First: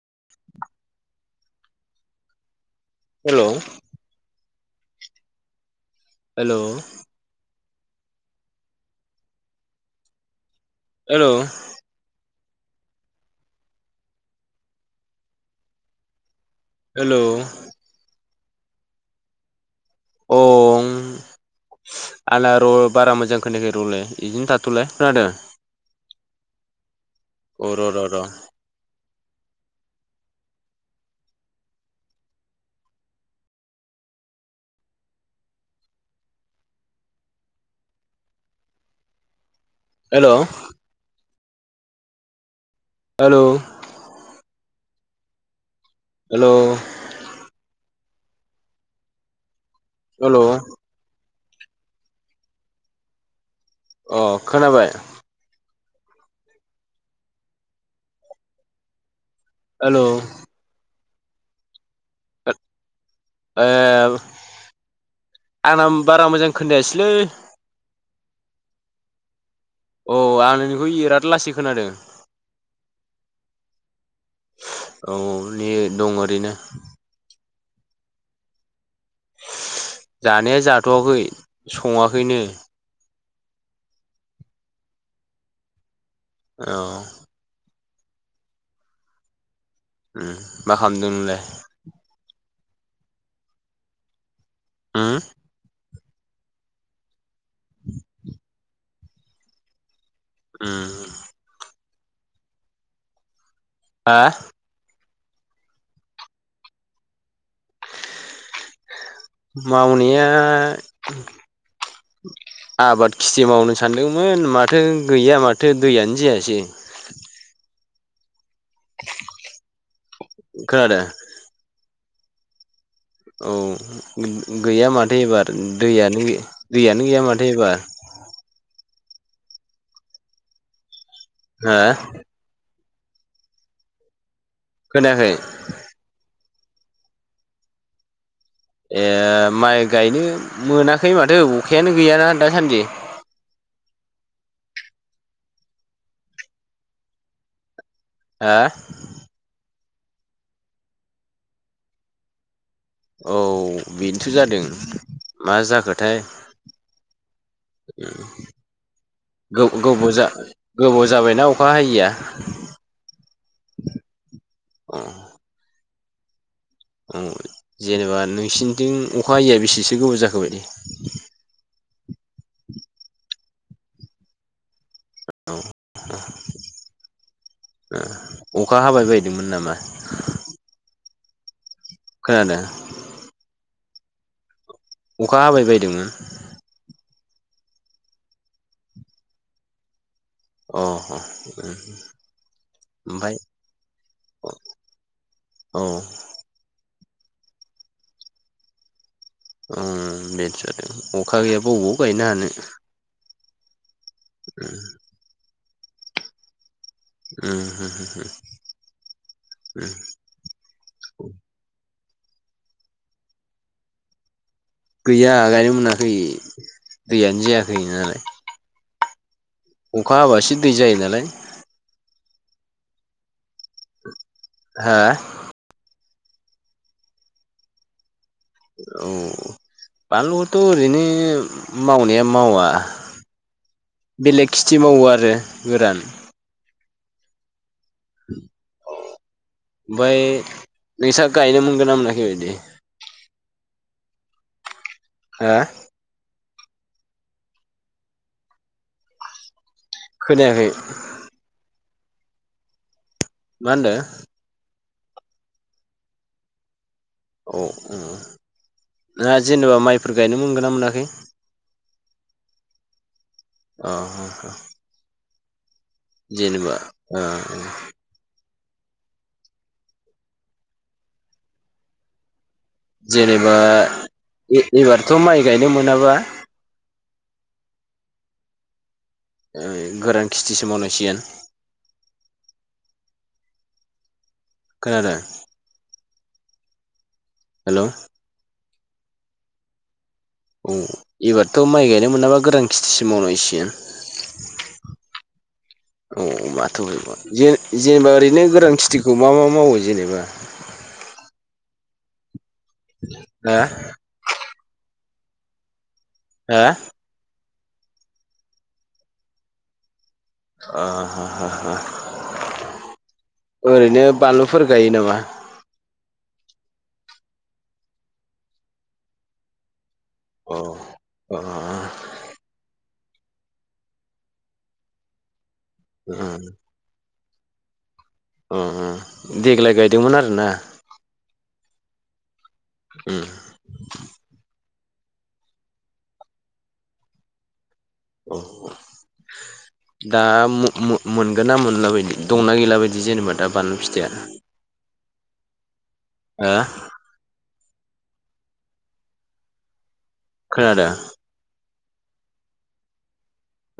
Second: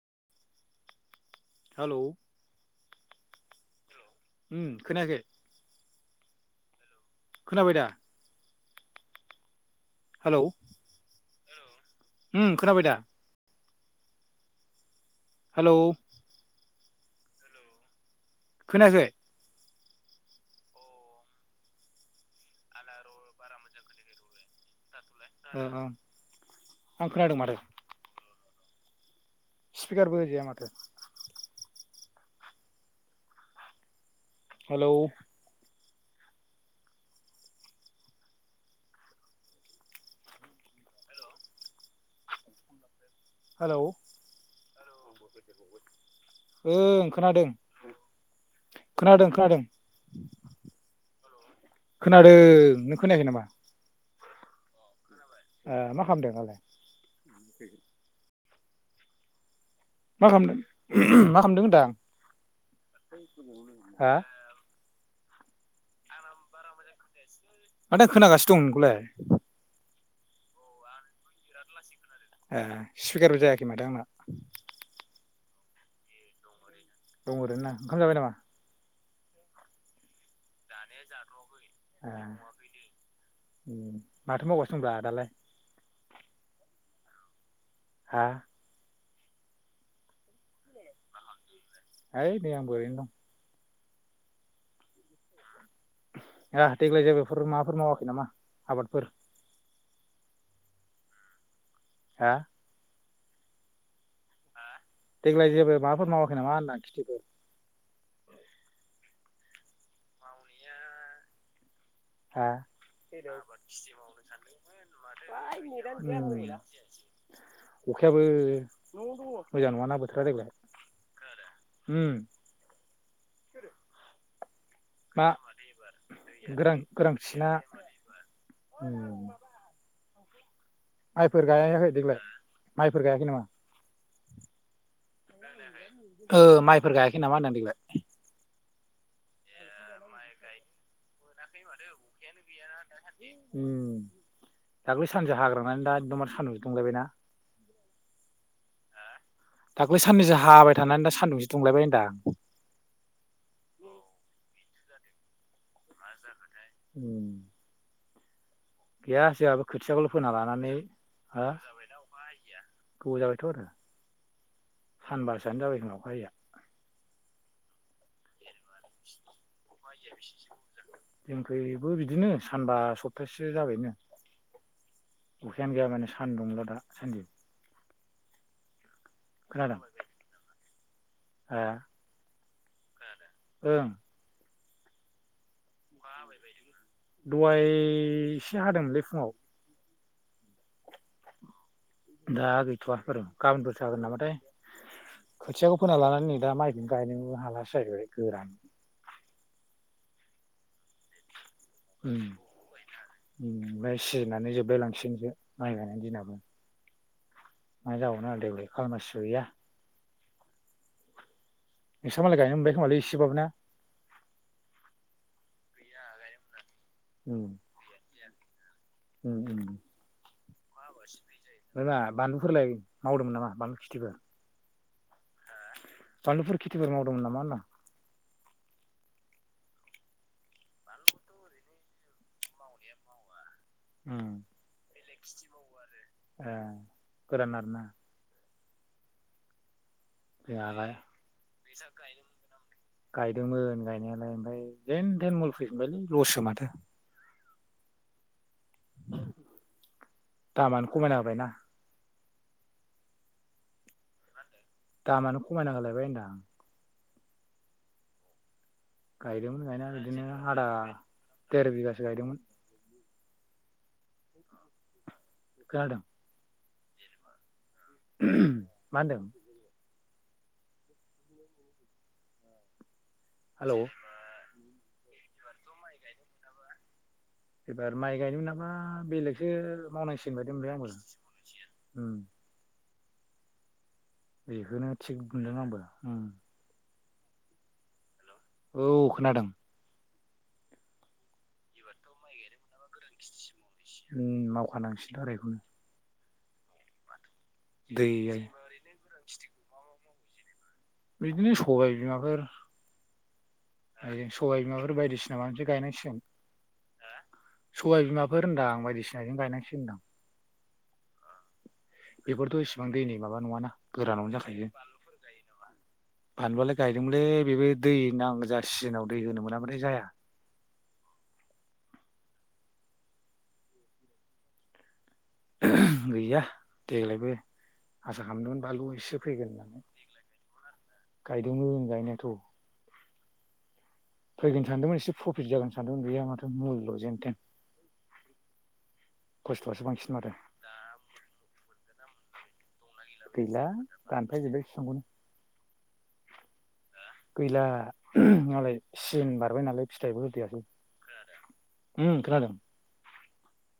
[unintelligible] Hello hello? उम खोनायाखै? Hello? खोनाबाय दा? हेलौ? हेलौ उम खोनाबाय दा? हेल'? हेल'? खोनायाखै? अ ओं आंना र' बारा मोजां खोनाखै र'लाय। इदिनो थाथ'लाय खोनादों। ओं-ओं। आं खोनादों माथो। र'-र'-र'। स्पिकारबो होजाया माथो? हेलौ' हेल'? हेल' हेल'? हेल' हेलौ ओं खोनादों। खोनादों खोनादों। हेल'? खोनादों नों खोनायाखै नामा? अ' खोनाबाय? ओ मा खालामदों दालाय? हेल'? मा खालामदों मा खालामदों होनदां आं? ए हा आंना बारा मोजां खोनायासैलोय। माथो आं खोनागासिनो दं नोंखौलाय। अ आं नोंनिखौ इराद लासै खोनादों। ए स्पिकारबो जायाखै माथो आंना। औ ने दं ओरैनो। दं ओरैनो ना ओंखाम जाबाय नामा? जानाया जाथ'वाखै ए सङाखैनो। माथो मावगासिनो दंब्रा दालाय? औ हा उम मा खालामदों नोंलाय? है नै आंबो ओरैनो दं। हुम होआ देग्लाय जेबो बेफोर माबाफोर मावाखै नामा आबादफोर? उम हा हा देग्लाय जेबो माबाफोर मावाखै नामा होनदां खेथिफोर? मावनाया हा आबाद खेथि मावनो सानदोंमोन माथो गैया माथो दैयानो उम जायासै। अखायाबो मोजां नङाना बोथोरा देग्लाय। खोनादों हुम औ गैया माथो मा एबार दैयानो गोरान दैयानो गैया माथो गोरानथिना एबार। [inaudible] माइफोर हा गायाखै देग्लाय माइफोर गायाखै नामा? खोनायाखै ओ माइफोर गायाखै नामा होनदां देग्लाय? ए माइ गायनो मोनाखै माथो अखायानो गैयाना दासान्दि। उम दाख्लै सानजा हाग्रांनानै दा एकदबारे सानदुंसो दुंलायबाय ना। हा दाख्लै साननैसो हाबाय थानानै दा सान्दुंसो दुंलायबाय होनदां। औ बेनोथ' जादों मा जाखोथाय। उम उम गैया जोंहाबो खोथियाखौल' गोब-गोबाव जा फोना लानानै गोबाव जाबायना हा अखा हायिया? गोबाव जाबायथ' आरो। उम सानबासोआनो जाबाय खोमा अखा हायिया। उम जेनेबा नोंसिनिथिं अखा हैयैया बेसेसो गोबाव जाखो बायदि? जोंखैबो बिदिनो सानबा सप्तासेसो जाबायनो। अखायानो गैया माने सानदुंल' दा सानदि। उम अखा हाबाय बायदोंमोन नामा? हो खोनादों? ओं अखा हाबायबाय दहाय एसे हादोंमोनलै फुङाव। अ अ दा गैथ'वा बारु गाबोनफोरसो हागोन नामाथाय औ खोथियाखौ फोना उम लानानै नै दा माइखौनो गायनोबो हालासो जाहैबाय गोरान। उम बेथ' आरो अखा गैयाबा बबाव गायनो उम हानो। ओमफ्राय सिजेनानै जोबलाय लांसिगोनसो माइ गायनायनि दिनाबो। उम मा जाबावनो आरो हुम देग्लाय हुम खालमासिबो गैया हुम उम नोंसा मालाय गायनो मोनबाय खोमालै इसेबाबो ना? गैया गायनो मोनाखै दैयानो उम जायाखै नालाय। उम उम। अखा हाबासो दै जायो नालाय। माबा बानलुफोरलाय मावदोंमोन नामा बानलु खिथिफोर? हो? बानलुफोर खेथिफोर मावदोंमोन नामा होनदां? औ। बानलुखौथ' ओरैनो मावनाया मावा। उम बेलेग खेथि मावो आरो गोरान। ए गोरान आरोना। औ ओमफाय जोंहा नोंसा गायनो मोनगोनना मोनाखै बिदिे? गायदोंमोन गायनायालाय ओमफ्राय जेन थेन हा मुल फैफिनबायलै लससो माथो। खोनायाखै दामानो खमायना होबायना। मा होनदों? दामानो खमायना होलायबाय होनदां। औ उम ना गायदोंमोन जेनेबा गायनाया माइफोर बिदिनो गायनो आदा मोनगोन ना मोनाखै? देर बिगासो गायदोंमोन। अ। खोनादों? जेनेबा ओ ओं। मा होनदों? जेनेबा हेलौ ए-एबारथ' माइ गायनो मोनाबा एबार माइ गायनो मोनाबा बेलेगसो गोरान मावनांसिगोन बायदि खिथिसो मोनबाय मावनांसिगोन आंबो। बेखौनो खोनादों थिग मोनदों आंबो उम। हेलौ औ खोनादों। ओ इबराथ' माइ गायनो मोनाबा गोरान खेथिसि मावनांसिगोन। उम मावखानांसिगोनथ' आरो बेखौनो औ माथो [unintelligible] दै जेनेबा ओरैनो गोरान खेथिखौ मा मा मावो जेनेबा? बिदिनो सबाय बिमाफोर हो? [unintelligible] सबाय बिमाफोर बायदिसिना माबो गायनांसिगोन। हो? सबाय बिमाफोर होनदां आं बायदिसिनाजों गायनांसिगोन होनदां। [inaudible] बेफोरथ' इसिबां दैनि माबा नङाना ओरैनो गोरानावनो बानलुफोर जाखायो। गायो नामा फानलुआलाय गायदोंमोनलै बेबो दै नांजा सिजोनाव दै होनो मोनाबाथाय जाया। अ अ। उम। गैया देग्लायबो आसा खालामदोंमोन उम बानलु एसे उम फैगोन देग्लाय होननानै गायदोंमोन आरोना? गायदोंमोन गायनायाथ'। उम। फैगोन सानदोंमोन एसे प्रफिट जागोन सानदोंमोन गैया माथो मुल' जेनथेन। अ औ। खस्थ'आसो बांसिन दा माथो मो-मो-मोनगोन ना मोनला बायदि दंना गैला बायदि जेनेबा दा बानलु फिथाइया? दानफाय जोबबाय फिफांखौनो। ओ? गैला मालाय सिजेन बारबाय नालाय फिथाइबो होदियासै। खोनादों उम खोनादों।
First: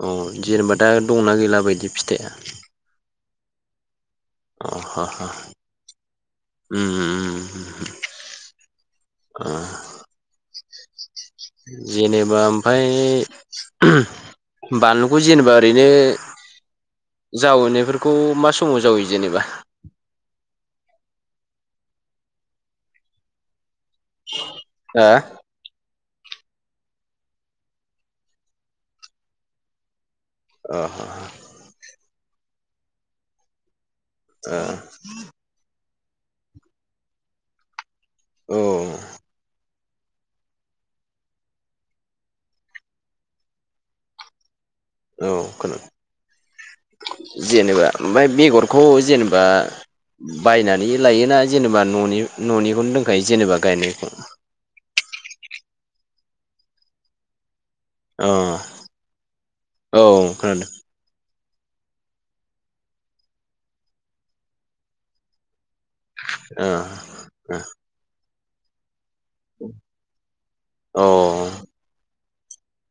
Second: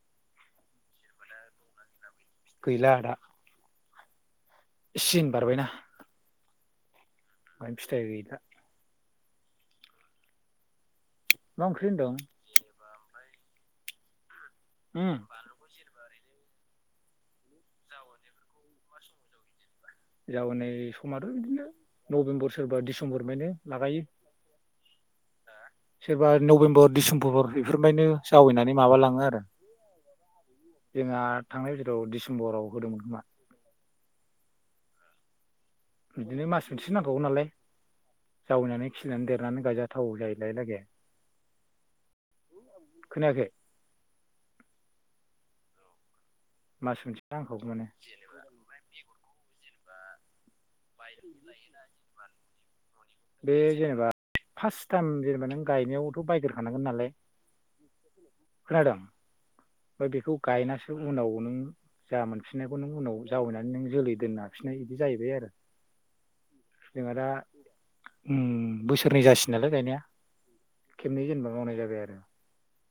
अ जेनेबा दा दंना गैला बायदि फिथाइआ गैला दा अ ह-ह सिजोन बारबायना उम-उम-उम [inaudible] फिथाइ गैला अ मा ओंख्रि होनदों जेनेबा ओमफाय ओहम उम बानलुखौ जेनेबा ओरैनो जावैनायफोरखौ मा समाव जावैयो जेनेबा? जावैनाय समाथ' इदिनो नबेम्बर सोरबा डिसेम्बरमायनि लागायो हा सोरबा नबेम्बर डिसेम्बर बेफोरनिफायनो जावैनानै माबालाङो आरो अ [inaudible] ह जोंहा थांनाय बोसोराव डिसेम्बराव होदोंमोन खोमा अ बिदिनो मास मोनसे नांखागौ नालाय ओ जावैनानै खिलिनानै देरनानै गायजानो थाव जायलायलागे खोनायाखै औ खोनादों मास मोनसे नांखागौ जेनेबा माने ओमफाय बेगरखौ जेनेबा बायनानै लायोना जेनेबा न'नि-न'निखौनो दों बे जेनेबा फार्स्ट टाइम जेनेबा नों गायनायावथ' बायगोरखानांगोन नालाय अ औ ओमफाय बेखौ गायनासो उनाव नों जा मोनफिननायखौ नों उनाव जावैनानै नों जोलै दोननो हाफिननाय इदि जाहैबाय आरो खोनादों जोंहा दा ओ उम बोसोरनै जासि नालाय गायनाया खेबनै ओ जेनेबा अ मावनाय जाबाय आरो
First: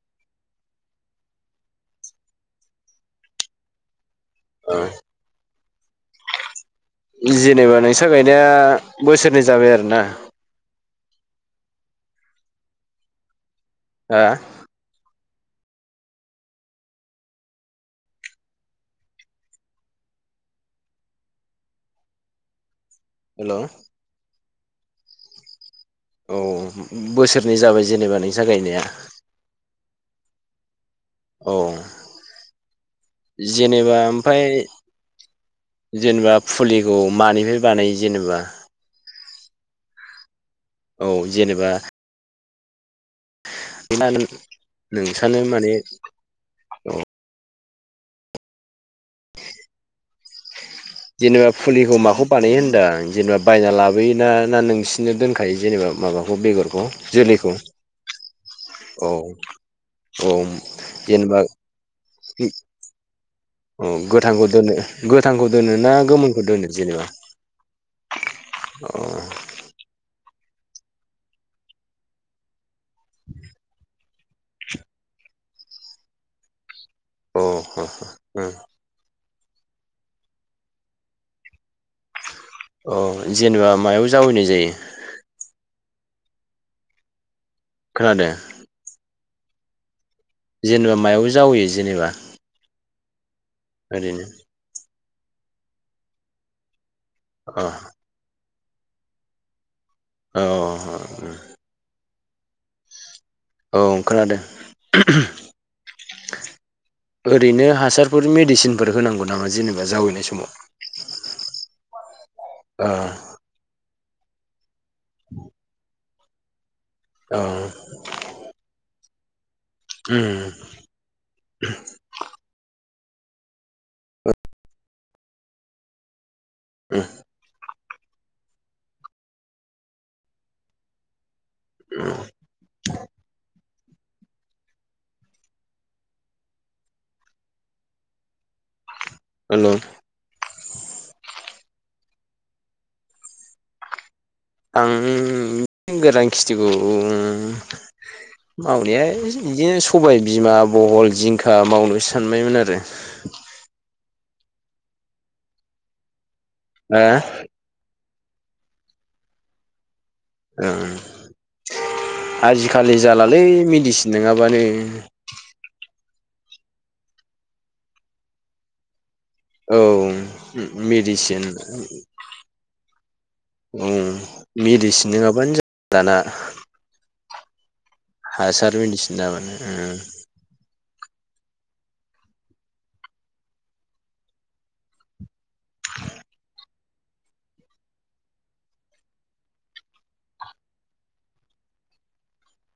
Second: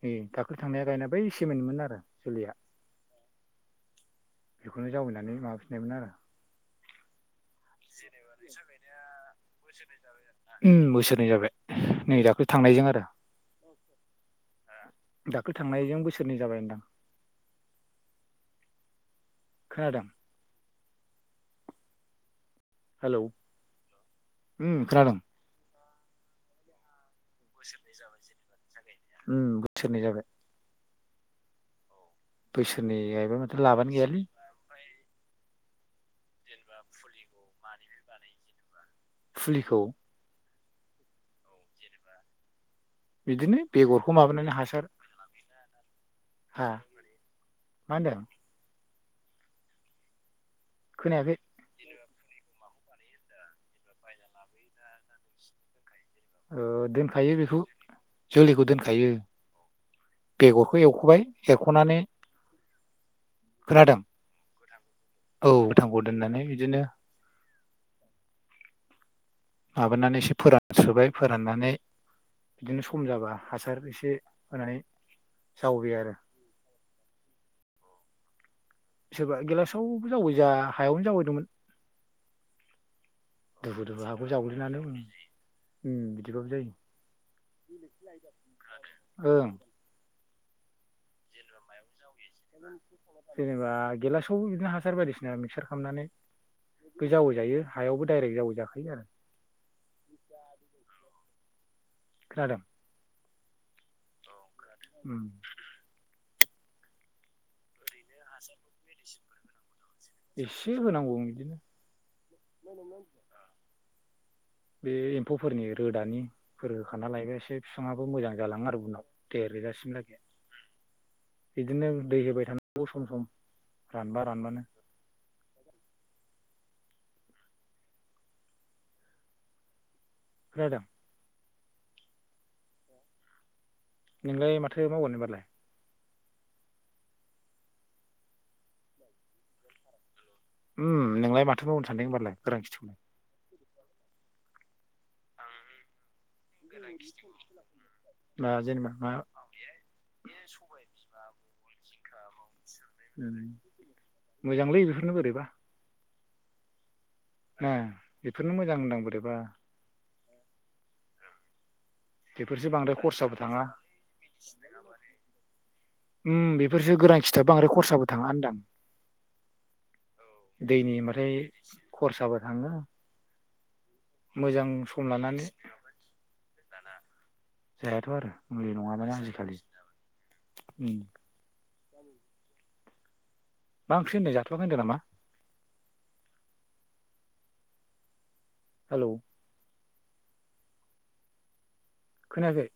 नै दाखलै थांनाया गायनाय बै सेमोननिमोन आरो जोलैया बेखौनो जावैनानै माबाफिननायमोन आरो नि जेनेबा नोंस्रा गायनाया बोसोरनै जाबाय आरोना उम बोसोरनै जाबाय नै दाख्लै थांनायजों आरो हा दाख्लै थांनायजों बोसोरनै जाबाय होनदां खोनादों हेलौ हेलौ उम खोनादों औ बोसोरनै जाबाय जेनेबा नोंसा गायनाया उम बोसोरनै जाबाय औ बोसोरनै गायबाय माथो लाबानो जेनेबा गैयालै ओमफाय जेनेबा फुलिखौ मानिफाय बानायो जेनेबा फुलिखौ? औ जेनेबा बिदिनो बेगरखौ [inaudible] माबानानै हासार नोंसानो माने हा औ मा होनदों? खोनायाखै जेनोबाब फुलिखौ माखौ बानायो होनदां जेनेबा बायना लाबोयोना ना नोंसिनिनो दोनखायो जेनेबा माबा ओ बेगरखौ दोनखायो जोलैखौ बेखौ जोलैखौ दोनखायो औ-औ बेगरखौ एवख'बाय जेनेबा एरख'नानै फि अ खोनादों गोथांखौ दोनो गोथांखौ औ दोनो ना गोथांखौ दोननानै गोमोनखौ दोनो बिदिनो जेनेबा अ माबानानै एसे फोरानस्रोबाय फोराननानै बिदिनो सम जाबा हासार एसे होनानै जावैबाय आरो। अ ह-ह उम। सोरबा गेलासआवबो जावबायज हायावनो जावैदोंमोन। औ जेनेबा दुफु मायाव जावैनाय जायो। उम बिदिबाबो जायो। खोनादों। ओं। जेनेबा मायावबो जावैयो जेनेबा जेनेबा ओरैनो गेलासआवबो बिदिनो हासार बायदिसिना मिक्सार खामनानै बे जावो जायो अ हायावबो दडाइरेक्ट जावो जाखायो आरो औ। खोनादों। औ खोनादो उम ओरैनो हासार बेफोर मेडिसिनफोर होनांगौ नामा जेनेबा जावैनाय। एसे होनांगौ बिदिनो ओ बे एम्फौफोरनि रोदानिफोर होखाना लायबाय अ एसे बिफाङा बौ मोजां जालाङो आरो उनाव देर रोजासिम लागै उम। बिदिनो दै होबाय थानांगौ सम-सम रानबा रानबानो। उम खोनादों [unintelligible] नोंलाय माथो मावगोन होनबालाय होनदों उम नोंलाय माथो मावनो सानदों होमबालाय गोरां खिथिखौ आं गोरान खिथिखौ मा जेनेबा मावनाया मा बिदिनो सबाय बिमा बहल जिंखा मावनोसो सानबायमोन आरो। उम मोजांलै बेफोरनो बोरैबा। [unintelligible] उम बेफोरनो मोजां होनदां बोरैबा। ओं बेफोरसो बांद्राय आजिखालि खरसाबो जालालै थाङा मेडिसिन नङाबानो। उम बेफोरसो गोरान खिथाब बांद्राय खरसाबो थाङा होनदां। औ दैनि होनबाथाय मेडिसिन खरसाबो थाङो औ मोजां सम मेडिसिन लानानै नङाबानो जा दाना। जायाथ' आरो मुलि हासार नङाबानो मेडिसिना मानो आजिखालि उम। उम बां ओंख्रि होनदों जाथ'आखै होनदों नामा? हेलौ। खोनायाखै?